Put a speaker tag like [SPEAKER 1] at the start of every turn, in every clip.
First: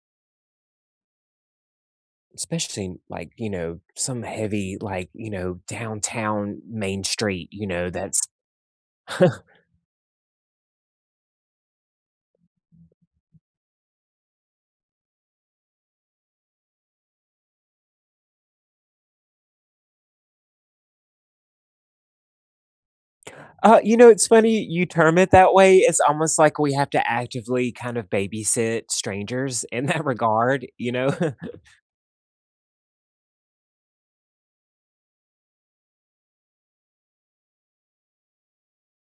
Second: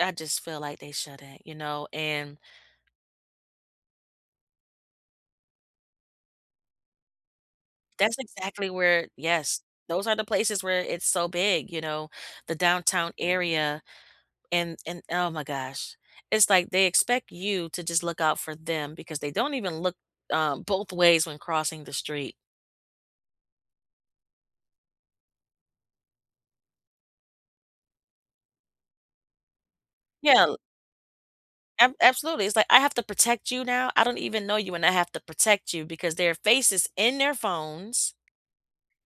[SPEAKER 1] I just feel like they shouldn't, you know, and
[SPEAKER 2] Especially, like, you know, some heavy, like, you know, downtown Main Street, you know,
[SPEAKER 1] That's
[SPEAKER 2] that's
[SPEAKER 1] exactly where yes, those are the places where it's so big, you know? The downtown area and and oh my gosh, it's like they expect you to just look out for them because they don't even look, um, both ways when crossing the street.
[SPEAKER 2] Uh, you know, it's funny you term it that way, it's almost like we have to actively kind of babysit strangers in that
[SPEAKER 1] Yeah, l
[SPEAKER 2] regard, you know?
[SPEAKER 1] Ab absolutely, it's like, "I have to protect you now, I don't even know you, and I have to protect you because their faces in their phones"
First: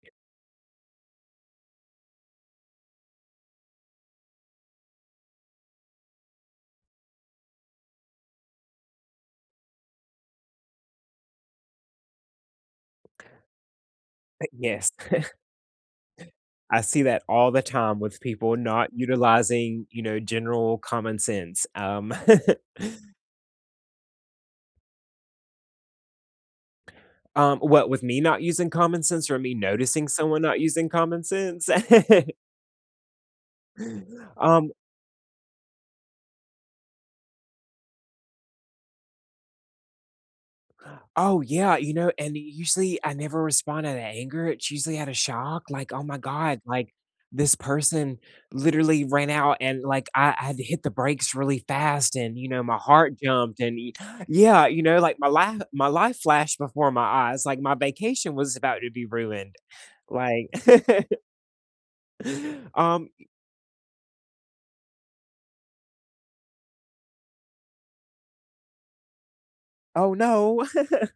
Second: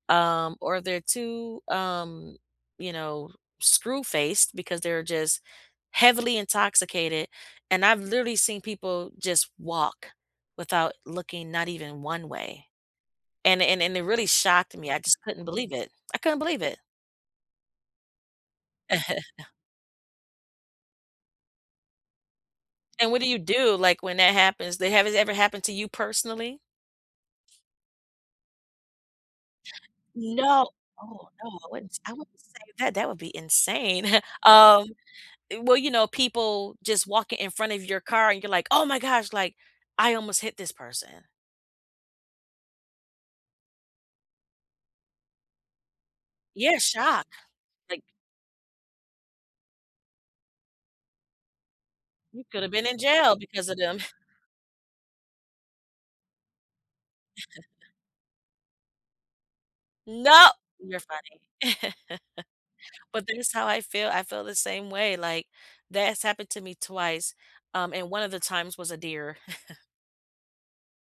[SPEAKER 1] um, or they're too, um, you know, screw-faced because they're just heavily intoxicated, and I've literally seen people just walk without looking not even one way. And it and and it really
[SPEAKER 2] I
[SPEAKER 1] shocked me,
[SPEAKER 2] yes.
[SPEAKER 1] I just couldn't believe it, I couldn't believe it.
[SPEAKER 2] I see that all the time with people not utilizing, you know, general common sense, um
[SPEAKER 1] And what do you do, like, when that happens they has it ever happened to you personally?
[SPEAKER 2] Um, what with me not using common sense or me noticing someone not
[SPEAKER 1] No
[SPEAKER 2] using common
[SPEAKER 1] oh, no, I
[SPEAKER 2] sense?
[SPEAKER 1] wouldn't I wouldn't say that, that would be insane,
[SPEAKER 2] Um
[SPEAKER 1] um, eh, well, you know, people just walking in front of your car and you're like, "Oh my gosh," like, "I almost hit this person."
[SPEAKER 2] Oh yeah, you know, and usually I never responded to that anger, it's usually outta shock, like, "Oh my God,
[SPEAKER 1] Yeah,
[SPEAKER 2] like
[SPEAKER 1] shocked,
[SPEAKER 2] this
[SPEAKER 1] like
[SPEAKER 2] person literally ran out and like I I had to hit the brakes really fast and,
[SPEAKER 1] You
[SPEAKER 2] you know,
[SPEAKER 1] could've
[SPEAKER 2] my
[SPEAKER 1] been in
[SPEAKER 2] heart
[SPEAKER 1] jail
[SPEAKER 2] jumped
[SPEAKER 1] because of
[SPEAKER 2] and"
[SPEAKER 1] them.
[SPEAKER 2] yeah, you know, like, my li my life flashed before my eyes, like, my vacation was about to be ruined,
[SPEAKER 1] No
[SPEAKER 2] like um,
[SPEAKER 1] you're
[SPEAKER 2] y
[SPEAKER 1] funny.
[SPEAKER 2] Um,
[SPEAKER 1] But
[SPEAKER 2] y
[SPEAKER 1] this how I feel, I feel the same way, like, that's happened to me twice, um, and one of the times was a deer.
[SPEAKER 2] Oh no.